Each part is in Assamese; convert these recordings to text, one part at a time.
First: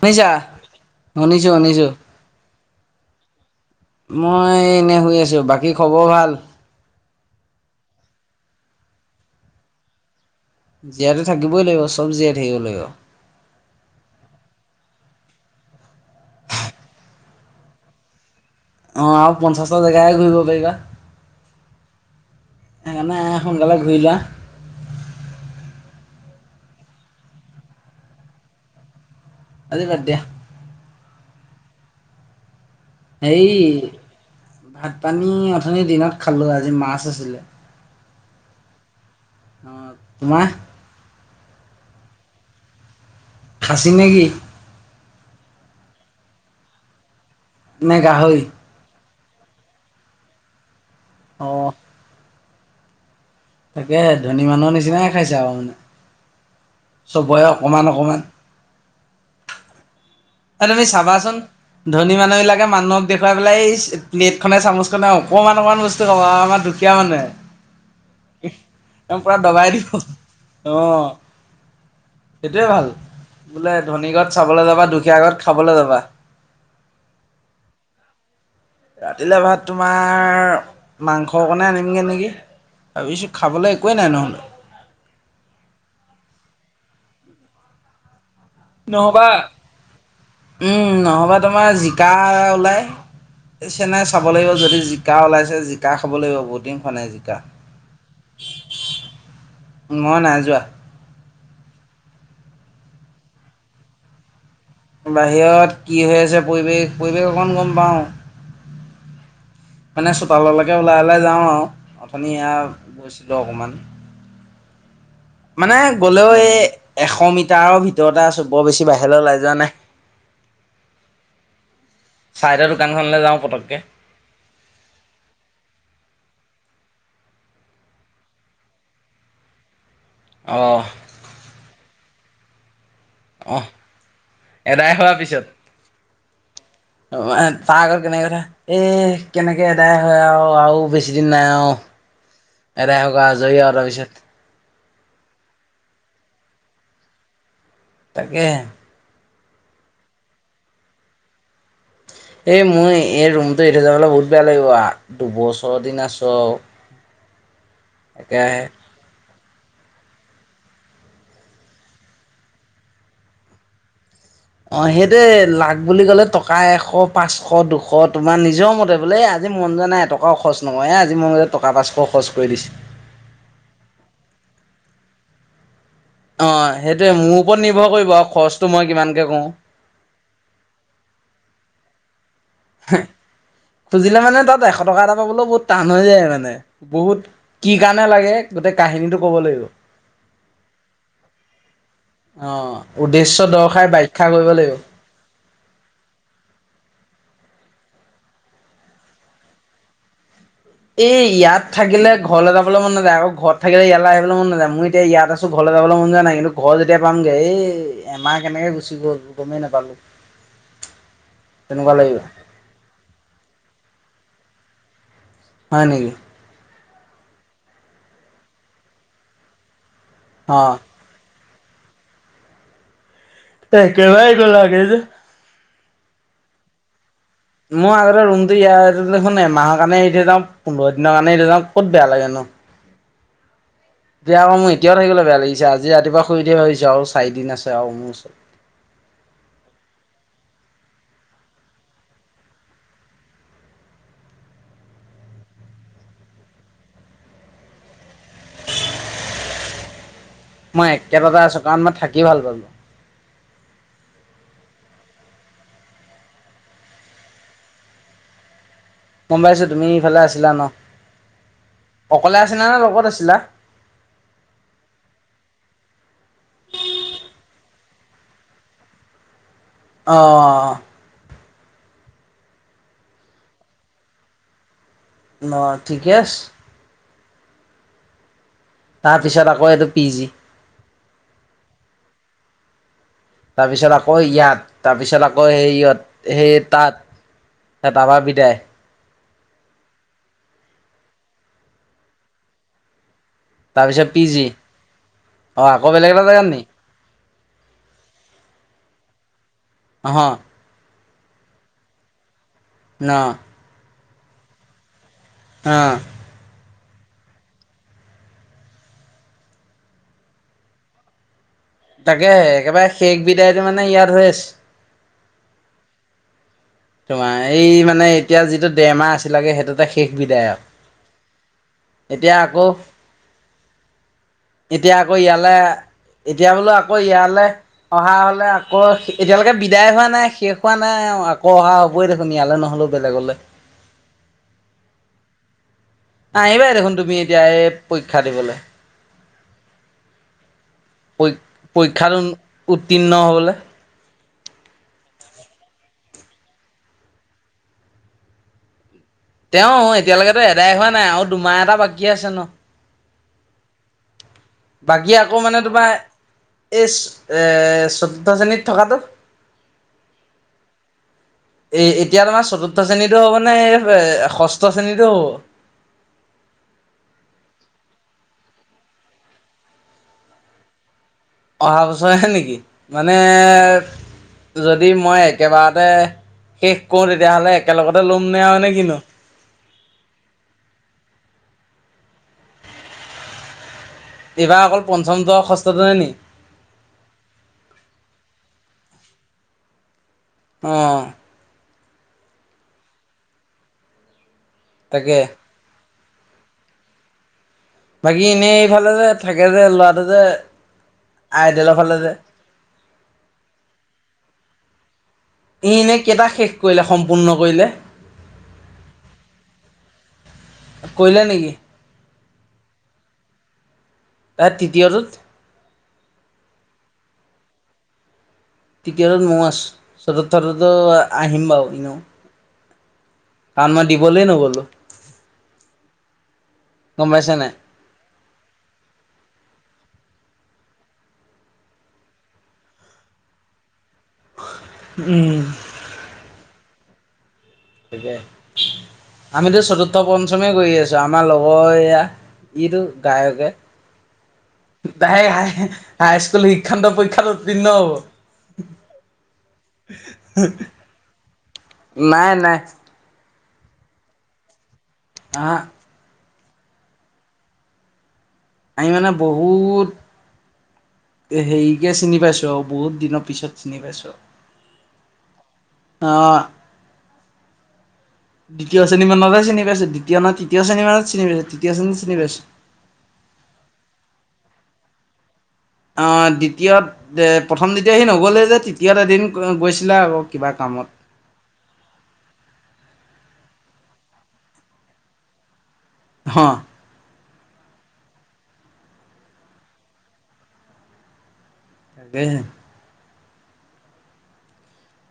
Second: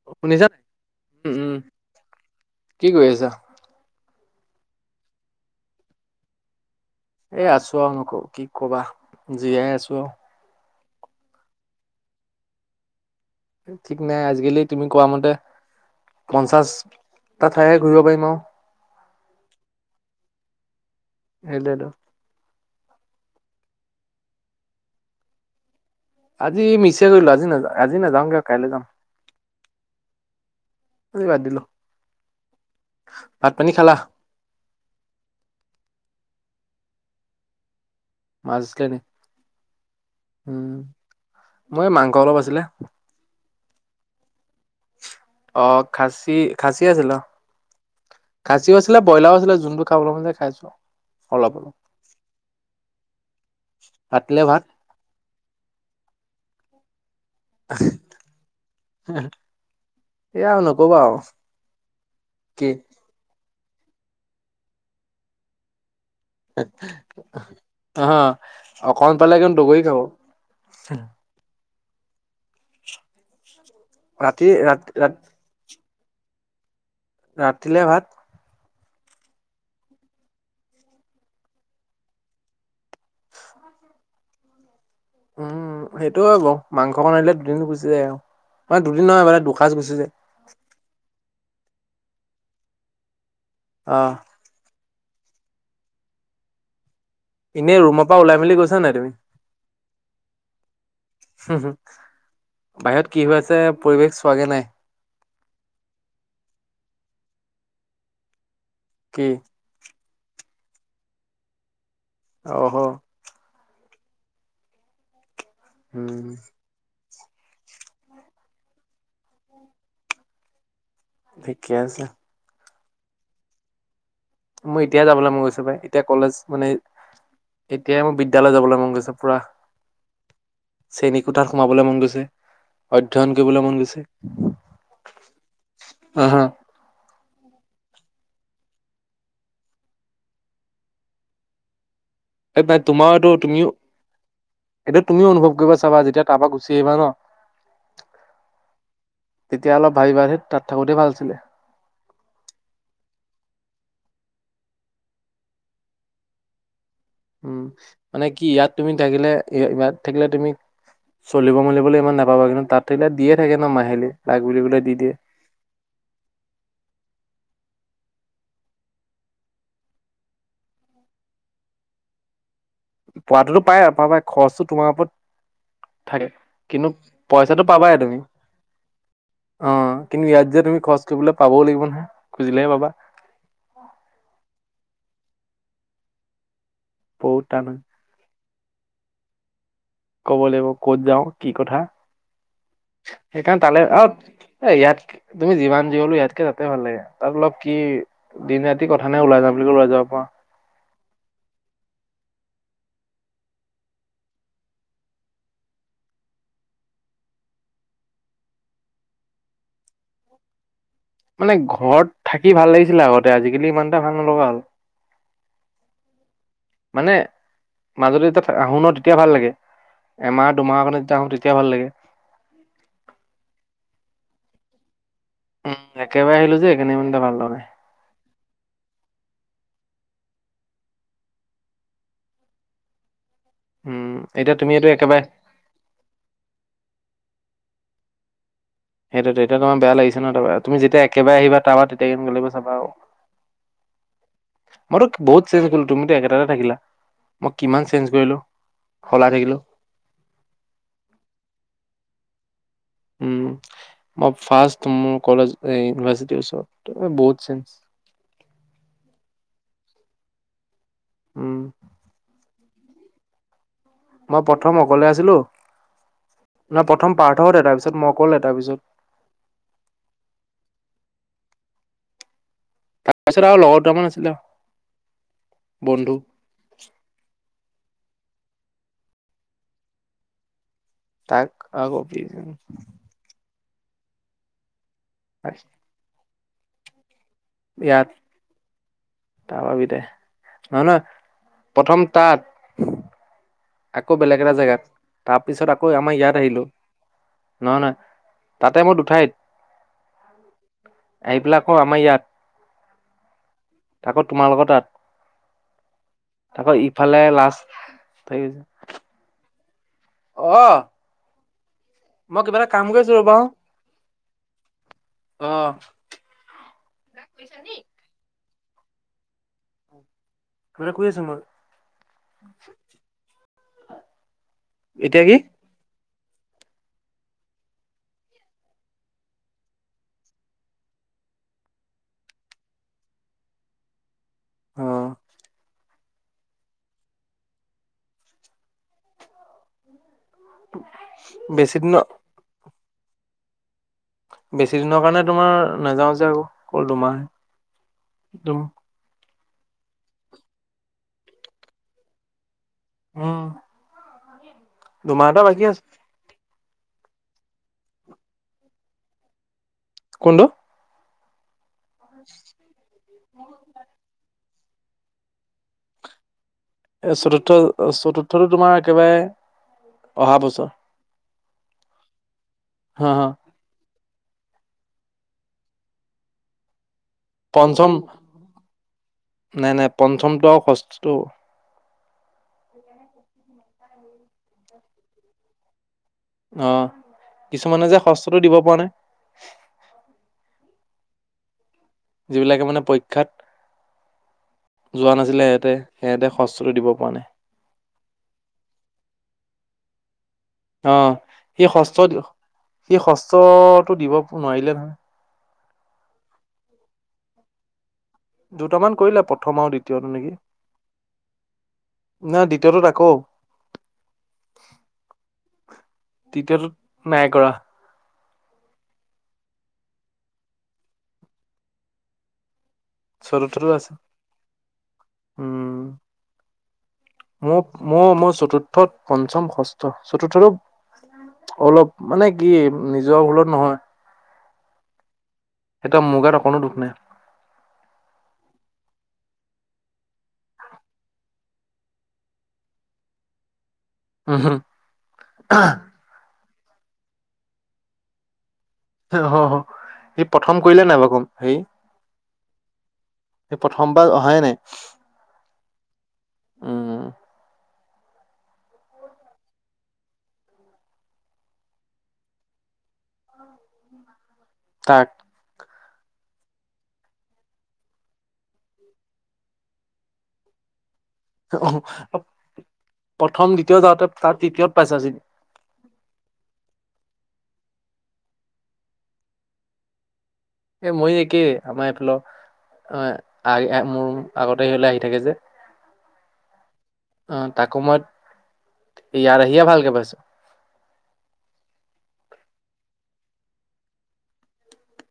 শুছা শুনিছা নাই? উম, শুনিছোঁ উম, শুনিছোঁ। কি কৰি আছা? মই এনেই শুই আছোঁ। বাকী খবৰ ভাল? এ আছো আৰু নকওঁ কি কবা জীয়াই আছো আও। জীয়াইতো থাকিবই লাগিব চব জীয়াই থাকিব লাগিব। ঠিক নাই আজিকালি তুমি কোৱা মতে পঞ্চাশটা ঠাইহে ঘূৰিব পাৰিম আৰু। অ', আৰু পঞ্চাছটা জেগাইে ঘূৰিব পাৰিবা সেইটোৱেটো। সেইকাৰণে সোনকালে ঘূৰি যোৱা আজি মিছে কৰিলো আজি নাযা আজি নাযাওঁ কিয় কাইলৈ যাাম। আজি বাদ দিয়া। অ', বাদ দিলো। হেই ভাত পানী খালা? ভাত পানী অথনিৰ দিনত খালো আৰু আজি মাছ আছিলে। মাজছ কেনে [unintelligible] অ' তোমাৰ। মই মাংস অলপ আছিলে। খাচি নেকি। অ', খাচী খাচি আছিলে অ'। মে গাহৰি। কয়লাও আছিলে যোনবোৰ খাবলৈ মন যাই খাইছো অ। অলপ অলপ। তাকে ৰাতিলে ধনী ভাত মানুহৰ নিচিনাই খাইছে আৰু মানে চবৰে অকণমান অকণমান। উম। এ তুমি চাবাচোন ধনী মানুহ বিলাকে কি মানুহক দেখুৱাই পেলাই এই প্লেট খনে চামুচ খনে অকনমান অকমান বস্তু কব আমাৰ দুকীয়া মানুহে, অ'। অকমান পালে পুৰা একদম দবাই দগৰি দিব। খাব অ', সেইটোৱে ভাল বোলে ধনীগড়ত ৰাতি চাবলৈ যাবা ৰাতি দু ৰাতি খাবলৈ যাবা। ৰাতিলে ভাত? ৰাতিলে ভাত তোমাৰ মাংস অকণে আনিম গে নেকি? ভাবিছোঁ খাবলৈ একোৱেই নাই নহ'লে। উম সেইটো বাৰু মাংস অকন আনিলে দুদিন গুচি যায় আৰু। মানে দুদিন নহয় নহবা মানে দুসাঁজ গুচি যায় উম নহ'বা তোমাৰ জিকা ওলাই চেনে আহ চাব লাগিব যদি জি জিকা ওলাইছে জিকা খাব লাগিব বহুত দিন খোৱা নাই জিক এনেই ৰুমৰ পৰা ওলাই মেলি কৈছা নাই তুমি? মই নাই যোৱা হম হম বাহিৰত কি হৈ আছে পৰিৱেশ চোৱাগে নাই। বাহিৰত কি হৈ আছে পৰিৱেশ পৰিৱেশ অকণমান গম পাওঁ। কি? মানে চোতাললৈকে ওলাই- ওলাই যাওঁ আৰু অথনি এয়া অহ গৈছিলোঁ অকণমান। মানে উম গ'লেও এই এশ মিটাৰৰ ভিতৰতে আছো বৰ বেছি বাহিৰলৈ ওলাই যোৱা নাই। থিকে আছে। চাইদৰ দোকানখনলৈ যাওঁ পটককৈ। মই এতিয়ে যাবলৈ মন গৈছে পাই এতিয়া কলেজ মানে। এতিয়াই মোৰ বিদ্য়ালয় যাবলৈ মন গৈছে পুৰা অঁ কোঠাত সোমাবলৈ মন গৈছে। [inaudible] অধ্যয়ন অঁ কৰিবলৈ মন গৈছে, এদাই হোৱাৰ পিছত আহ হা তাৰ আগত কেনেকে কথা এ কেনেকে এদাই হয় আৰু আৰু বেছি দিন নাই আৰু এই মাই এদাই হওক আৰু তোমাৰতটো আজৰি তুমিও আৰু তাৰপিছত এতিয়া তুমিও অনুভৱ কৰিবা চাবা যেতিয়া তাৰপা গুচি আহিবা ন। তাকে হে। তেতিয়া অলপ ভাবি বাঢ়ি তাত থাকোঁতে ভাল আছিলে। এই মই এই ৰুমটো এৰি যাবলৈ বহুত বেয়া লাগিব দুবছৰ দিন আছো আৰু। উম মানে কি একেৰাহে ইয়াত তুমি থাকিলে ইয়াত থাকিলে তুমি চলিব মেলিবলৈ ইমান নাপাবা কিন্তু তাত থাকিলে দিয়ে থাকে ন মাহিলী। লাগ বুলি কলে অ দি দিয়ে সেইটোৱে লাক বুলি ক'লে টকা এশ পাঁচশ দুশ খ, তোমাৰ নিজৰ মতে বোলে এই আজি মন যোৱা নাই এটকাও খৰচ নকয় এ আজি মন মতে টকা পাঁচশ খৰচ কৰি দিছে। পোৱাাতোতো পায় আৰুপ পায় খৰচটো তোমাৰ ওপৰত থাকে অ কিন্তু সেইটোৱে মোৰ ওপৰত পইচাটো নিৰ্ভৰ পাবাই কৰিব তুমি আৰু খৰচটো মই কিমানকে কৰো অ কিন্তু ইয়াত যে তুমি। খৰছ কৰিবলে পাবও লাগিব নহয়। খুজিলেহে পাবা খুজিলে মানে তাত এশ টকা এটা পাবলৈ বহুত টান হৈ যায় মানে। বহুত টান কি হয় কাৰণে লাগে গোটেই কাহিনীটো ক'ব লাগিব। ক'ব লাগিব ক'ত যাওঁ কি কথা অ। উদ্দেশ্য সেইকাৰণে তালৈ দৰ্শাই ব্যাখ্যা কৰিব আৰু এ লাগিব ইয়াতক তুমি যিমান যি হলো ইয়াতকে তাতে ভাল লাগে তাত অলপ কি দিন ৰাতি কথা নে ওলাই যাম বুলি ক' লৈ যাব পৰা। এই ইয়াত থাকিলে ঘৰলৈ যাবলৈ মন নাযায় আকৌ ঘৰত থাকিলে ইয়ালৈ আহিবলৈ মন নাযায় মই এতিয়া ইয়াত আছো ঘৰলৈ যাবলৈ মন যোৱা নাই কিন্তু ঘৰ যেতিয়া পামগে এই এমাহ কেনেকে গুচি গ'ল গমেই নাপালো। [inaudible] মানে তেনেকুৱা লাগিব ঘৰত থাকি ভাল লাগিছিলে আগতে আজিকালি ইমান এটা ভাল নলগা হ'ল। হয় নেকি? মানে মাজুলী যেতিয়া আহো ন তেতিয়া ভাল লাগে, এমাহ অ দুমাহখনত যেতিয়া আহো তেতি কেতিয়া ভাল লাগে এ কেবাই গ' লাগে যে উম একেবাৰে আহিলো যে এইনি [unintelligible] মোৰ আগতে ৰূমটো ইয় [unintelligible] মাহৰ কাৰণে সৰিয়া যাও পোন্ধৰ দিনৰ কাৰণে এয়া যাও ক'ত বেয়া লাগে ন। উম দয়া এতিয়া আকৌ তুমি মোৰ এইটো এতিয়াও একেবাৰে থাকিবিলে বেয়া লাগিছে আজি ৰাতিপুৱা শুই উ থিয়া হৈিছো আৰু চাৰিদিন আছে আৰু মোৰ ওচৰত। সেইটো এতিয়া তোমাৰ বেয়া লাগিছে ন তাৰ তুমিতিয়ােবাৰে আহিবা তাৰাবা তেতিয়া কে গিব চাবা আৰু। [inaudible] মইতো বহুত চেঞ্জ কৰিলো তুমিতো একেটাতে থাকিলা মই কিমান চেঞ্জ কৰিলো। খলাই থাকিলো। মই একেটাতে আছো কাৰণ মই থাকি ভাল পালো। উম, মই ফম কলেজ ইউনিভাৰিটি ওচৰত বহুত চেঞ্জ [inaudible] গম পাইছো তুমি ইফালে আছিলা ন উম অকলে আছিলা নে লগত আছিলা। মই প্ৰথম অকলে আছিলো। ন প্ৰথম পাৰ্থত তাৰ পিছত মই কল এ তাৰ পিছত অ', তাৰপাছত আৰু লগৰ দুামান আছিলে আৰু। অ, ঠিকে আছে। তাৰ পিছত আকৌ এইটো পি জি তাক আগ পিজ তাৰপিছত আকৌ ইয়াত তাৰপিছত আকৌ সেই ইত সেই তাত। এ তাবা বিদায় তাৰপা বিদায় নহয় - নহয় প্ৰথম তাত তাৰপিছত আকৌ পি বেলেগ জি এটা জেগাত তাৰ অ পিছত আকৌ বেলেগ আমাৰ এটা ইয়াত জেগাত নি আহিলো। নহয়- নহয় তাতে মোৰ দুঠাইত অহহ, এইবিলাকো আমাৰ ইয়াত ন আকৌ তোমাৰ লগত তাত আহ, আকৌ ইফালে লাষ্ট থাক গৈছে। অ', তাকে মই কিবা এটা কাম একেবাৰে কৰিছো সেক ৰ'বা বিদায়টো মানে ইয়াত হৈ আছে। অ তোমাৰ এই কিবা মানে এতিয়া যিটো ডেমাৰ আছিলাগে সেইটোতে শেষ এটা কৰি আছো মই বিধায়ক এতিয়া আকৌ এতিয়া আকৌ ইয়ালে এতিয়া বোলো আকৌ ইয়ালৈ অহা হলে আকৌ এতিয়ালৈকে বিদায় হোৱা নাই শেষ হোৱা নাই। কহা হ'বই দেখোন ইয়ালৈ নহলে বেলেগলৈ অহ ', আহিবাই দেখোন তুমি এতিয়া এই পৰীক্ষা দিবলৈ। প- বেছি দিনৰ পৰীক্ষাত উত্তীৰ্ণ হবলৈ। বেছি দিনৰ কাৰণে তোমাৰ নাযাওঁ যে আকৌ অকল দুমাহে। দম তেও এতিয়ালৈকেতো এদাই হোৱা নাই আৰু দুমাহ এটা বাকী আছে ন। উম, বাকী দুমাহ আকৌ এটা মানে বাকী আছে তোমাৰ এই চৈধ্য শ্ৰেণীত থকাটো কোনটো এ- এতিয়া তোমাৰ চতুৰ্থ শ্ৰেণীতটো হ'ব নেষ্ঠ তছে নিটো এ চতুৰ্থ - চতুৰ্থটো তোমাৰ একেবাৰে অহা বছৰ। অহা বছৰেহে নেকি হা মানে। হা যদি মই একেবাৰতে শেষ কওঁ তেতিয়াহ'লে পঞ্চম একেলগতে ল'ম নে হয় নে কিনু। নাই নাই পঞ্চমটো ষষ্টটো। এইবা অকল পঞ্চমটো আও ষষ্ঠটোৱে নি? অ' কিছুমানে যে ষষ্ঠটো দিব পৰা নাই। অ যিবিলাকে মানে পইক্ষাত, যোৱা তাকে নাছিলে এহেতে সিহঁতে সষ্টটো দিব পৰা নাই। বাকী এনেই এইফালে যে থাকে যে লৰাটো যে। অ সি আইডিয়েলৰ ফালে সষ্ট, যে সি সষ্টতটো দিব নোৱাৰিলে নহয়। ই এনেই কেইটা শেষ কৰিলে সম্পূৰ্ণ কৰিলে। দুটামান কৰিলে প্ৰথম আৰু দ্বিতীয়টো নেকি। কৰিলে নেকি নাই দ্বিতীয়টোত আকৌ। তাত তৃতীয়টোত তেতিয়াতো নাই কৰা। [unintelligible] আহিম বাৰু চৰু থৰু কাৰণ মই আছ, দিবলে নগ'লো, উম। গম পাইছা নাই? মোক মো, মোৰ চতুৰ্থত, পঞ্চম, ষষ্ঠ। চতুৰ্থটোত, অলপ মানে কি নিজৰ ভুলত নহয়। উম। সেইটো মোৰ গাত অকণো দুখ নাই। তাকে, আমিতো চতুৰ্থ পঞ্চমে কৰি আছো আমাৰ লগৰ এয়া। এইটো গায়কে। উম তাই হাই হাইস্কুল শিক্ষান্ত পৰীক্ষাত উত্তীৰ্ণ হ'ব। সি প্ৰথম কইলে নাই বাও গম হেই। নাই নাই। সে প্ৰথমপা অহাই নাই। হা। উম। আমি মানে বহুত। এ হেৰিকে চিনি পাইছো আৰু বহুত দিনৰ পিছত চিনি পাইছো। তাক। অ'। দ্বিতীয় শ্ৰেণী মানতে চিনি পাইছোঁ। দ্বিতীয় নয়, তৃতীয় শ্ৰেণী মানত চিনি পাইছো, তৃতীয় অহ, শ্ৰেণীত চিনি পাইছো। প্ৰথম দ্বিতীয় যাওঁতে তাৰ তৃতীয়ত পাইছা চি অ' দ্বিতীয়ত এ প্ৰথম, দ্বিতীয় হি নগ'লে যে তৃতীয়ত এদিন গৈ-গৈছিলে আও। এ মই একেই আমাৰ এইফালৰ, আ আ মোৰ আগতে সিলে আহি থাকে যে, হ আহ তাকো মই ইয়াত আহিয়ে ভালকে পাইছো [unintelligible]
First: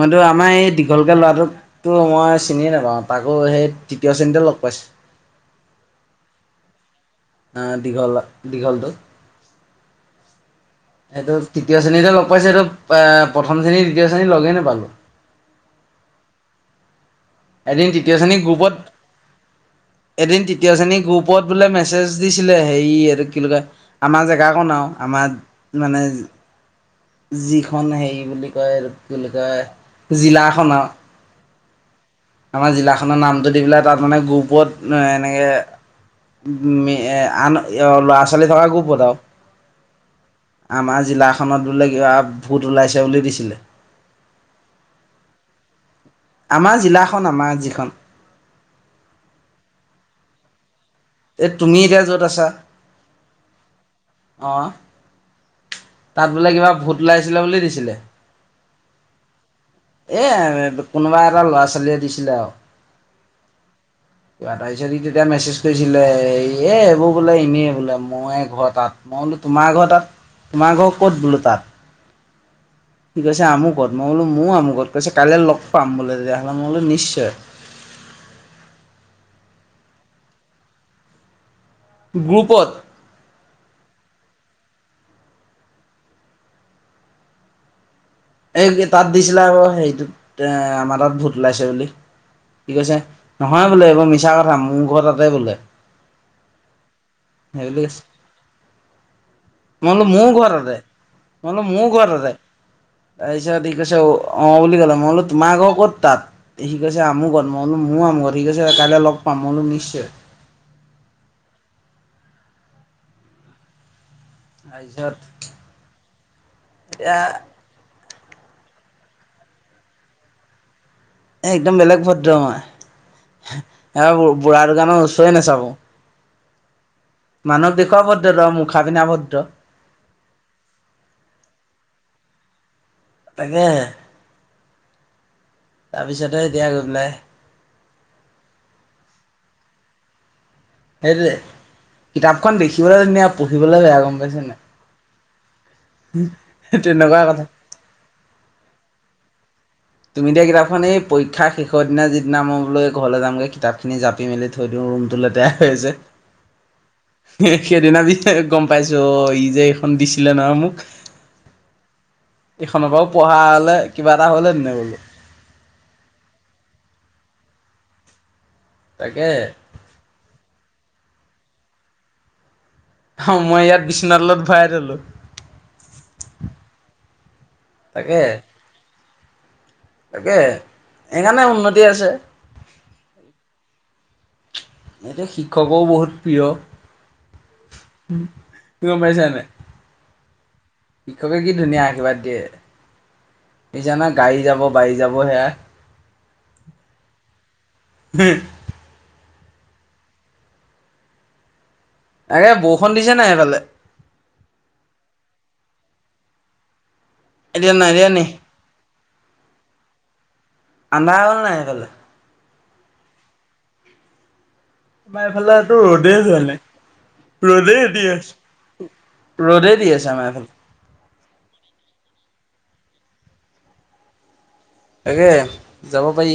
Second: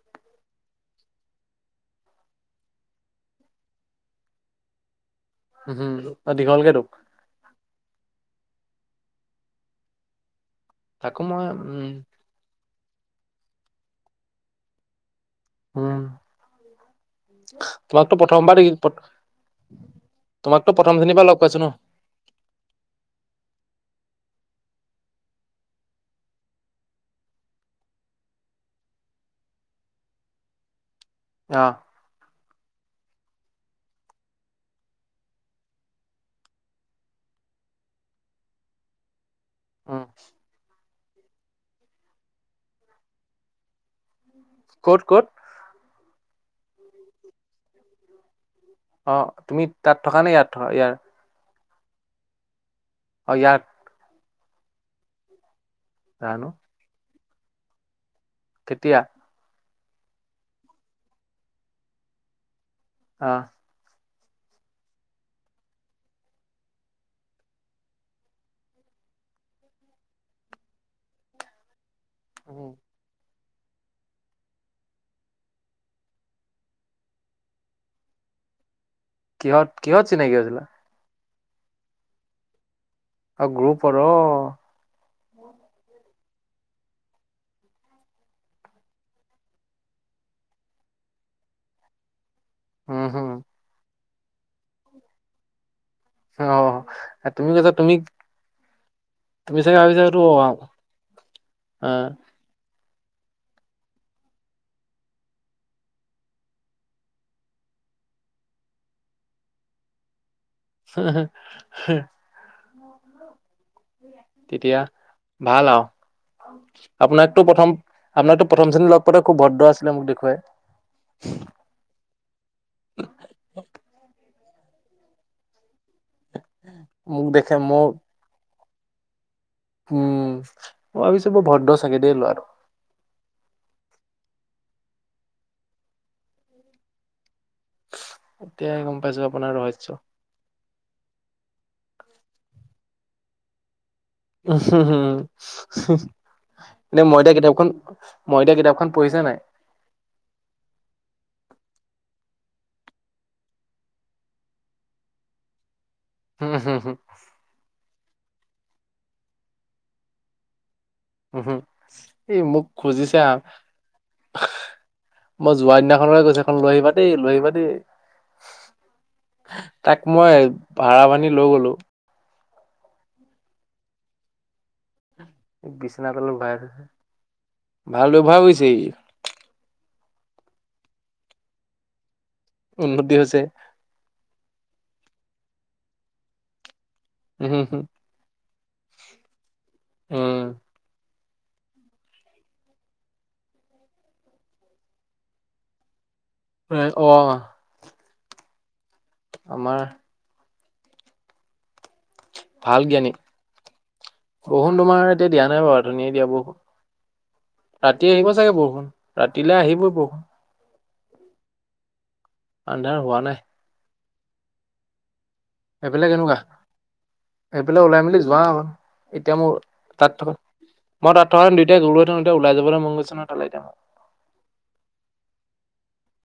মইতো আমাৰ এই দীঘলকে ল'ৰাটোকো মই চিনিয়ে নাপাওঁ তাকো সেই তৃতীয় শ্ৰেণীতে লগ [unintelligible] উম হম আৰু দীঘলকে তোক। আহ দীঘল দীঘলটো। তাকো এইটো মই তৃতীয় উম শ্ৰেণীতে লগ পাইছিলো পে প্ৰথম শ্ৰেণী দ্বিতীয় শ্ৰেণীত লগেই নাপালো। উম। এদিন তৃতীয় তোমাকতো শ্ৰেণীৰ প্ৰথমবাৰ দেখি গ্ৰুপত এদিন তোমাকতো তৃতীয় প্ৰথম শ্ৰেণী শ্ৰেণীৰ পৰা লগ গ্ৰুপত পাইছো বোলে ন মেছেজ দিছিলে হেই এটো কি বুলি কয় আমাৰ জেগা বনাওঁ আমাৰ মানে। যিখন হেৰি বুলি কয় কি বুলি কয় জিলাখনত অ। আমাৰ জিলাখনৰ নামটো দি পেলাই তাত মানে গ্ৰুপত এ এনেকে। উ, এ আন ল'ৰা ছোৱালী থকা গ্ৰুপত অ, [unintelligible] উম, আমাৰ জিলাখনত বোলে কিবা ভোত ওলাইছে বুলি দিছিলে। ক'ত- ক'ত। আমাৰ জিলাখন আমাৰ যিখন অ, তুমি তাত থকা নে ইয়াত থ ইয়াৰ এ তুমি এতিয়া য'ত আছা। অ ইয়াত। অ, তাত জানো বোলে কিবা ভোত ওলাইছিলে বুলি দিছিলে। তেতিয়া এ কোনোবা এটা ল'ৰা ছোৱালীয়ে দিছিলে আৰু। অহ ', কিবা তাৰ পিছত তেতিয়া মেছেজ কৰিছিলে এ এইবোৰ বোলে এনেই বোলে মই ঘৰত ত মই বোলো তোমাৰ ঘৰ তাত তোমাৰ ঘৰ ক'ত বোলো তাত। উম, ঠিকৈছে আমুকত মই বোলো মোৰো আমুকত কৈছে কাইলৈ লগ পাম বোলে তেতিয়াহ'লে মই বোলো নিশ্চয়। কিহত- কিহত চিনাকি হৈছিলা। গ্ৰুপত আৰু গ্ৰুপৰ অ, এই তাত দিছিলে আকৌ হেৰিটোত এ আমাৰ তাত ভোত ওলাইছে বুলি। কি কৈছে উম হম নহয় বোলে এইবোৰ মিছা কথা মোৰ ঘৰ তাতে বোলে। অ, তুমি সেই কছা বুলি তুমি কৈছে তুমি চাগে মই ভাবিছা বোলো এইটো মোৰো অ', ঘৰ তাতে- মোৰো আহ, ঘৰ তাতে। তাৰপিছত সি কৈছে অ - অ বুলি ক'লে মই বোলো তোমাকৰ ক'ত তাত সি কৈছে আমুকত মই বোলো ম [unintelligible] সি কৈছে কাইলৈ লগ পাম বোলো নিশ্চয়। হ - হ - হ। তেতিয়া তাৰপিছত ভাল আৰু এতিয়া আপোনাকতটো প্ৰথম আপোনাৰতো প্ৰথম শ্ৰেণী লগ পাওতে খুব ভদ্ৰ আছিলে মোক দেখুৱাই। এ - একদম বেলেগ ভদ্ৰ আমাৰ বুঢ়া দোকানৰ ওচৰে নাচাব। মোক দেখে মানুহ মই দেখুৱা ভদ্ৰ তই মুখা পিন্ধা ভদ্ৰ। উম, মই ভাবিছো বৰ ভদ্ৰ চাগে দেই লৰা আৰু তাকে তাৰপিছত এতিয়া গম পাই। এতিয়াই গম পাইছো আপোনাৰ ৰহস্য। সেইটোৱে কিতাপখন দেখিবলৈ ধুনীয়া পঢ়িবলৈ বেয়া কম। উম, হম এনে তেনেকুৱা মই দিয়া কথা কিতাপখন মই দিয়া কিতাপখন পঢ়িছা নে নাই। তুমি দিয়া কিতাপখন এই পৰীক্ষা শেষৰ দিনা যিদিনা মই ঘৰলৈ যামগৈ কিতাপ খিনি জাপি মেলি থৈ দিও। ৰুমটো লেতেৰাই হৈছে। হম - হম। গম পাইছো অ, ই যে এইখন দিছিলে নহ মোক। উহু, এই মোক এইখনৰ পৰাও খুজিছে পঢ়া হলে কিবা এটা হ'লহেতেনে বোলো মই যোৱা দিনাখনক গৈছো এখন লৈ আহিবা। দেই লৈ আহিবা দেই তাকে তাক মই ভাড়া বানী। লৈ গলো। অ, মই ইয়াত বিশ্বনাথ তলত ভৰাই থলো। বিচনা তলৰ ভৰাইছে তাকে ভাল ব্যৱসায় কৰিছে সি। তাকে সেইকাৰণে উন্নতি আছে। উন্নতি হৈছে। এতিয়া শিক্ষকো বহুত প্ৰিয়। উম হম হুম কি গম পাইছানে উম শিক্ষকে কি ধুনীয়া আশীৰ্বাদ দিয়ে। সি জানা গাড়ী যাব বাই যাব সেয়া উ অ হে আমাৰ আৰে ভাল বৰষুণ জ্ঞানী দিছে নাই সেইফালে বৰষুণ তোমাৰ এতিয়া দিয়া নাই বাৰু অথনিয়ে দিয়া বৰষুন এতিয়া নাই দিয়া ৰাতি নি আহিব চাগে বৰষুণ ৰাতিলৈ আহিবই বৰষুণ আন্ধাৰ হল নাই এইফালে অন্ধাৰ হোৱা নাই মাৰ এইফালেটো সেইফালে ৰ'দেই কেনেকুৱা যোৱা নাই সেইফালে ৰদেই ওলাই দি মেলি যোৱা অকণ আছে এতিয়া মোৰ ৰ'দে দি তাত আছে আমাৰ থকা এইফালে মই তাত থকা হলে দুটাই গলো হেতেন ওলাই যাবলৈ মন গৈছে ন তালৈ এতিয়া মই তাকে যাব পাৰি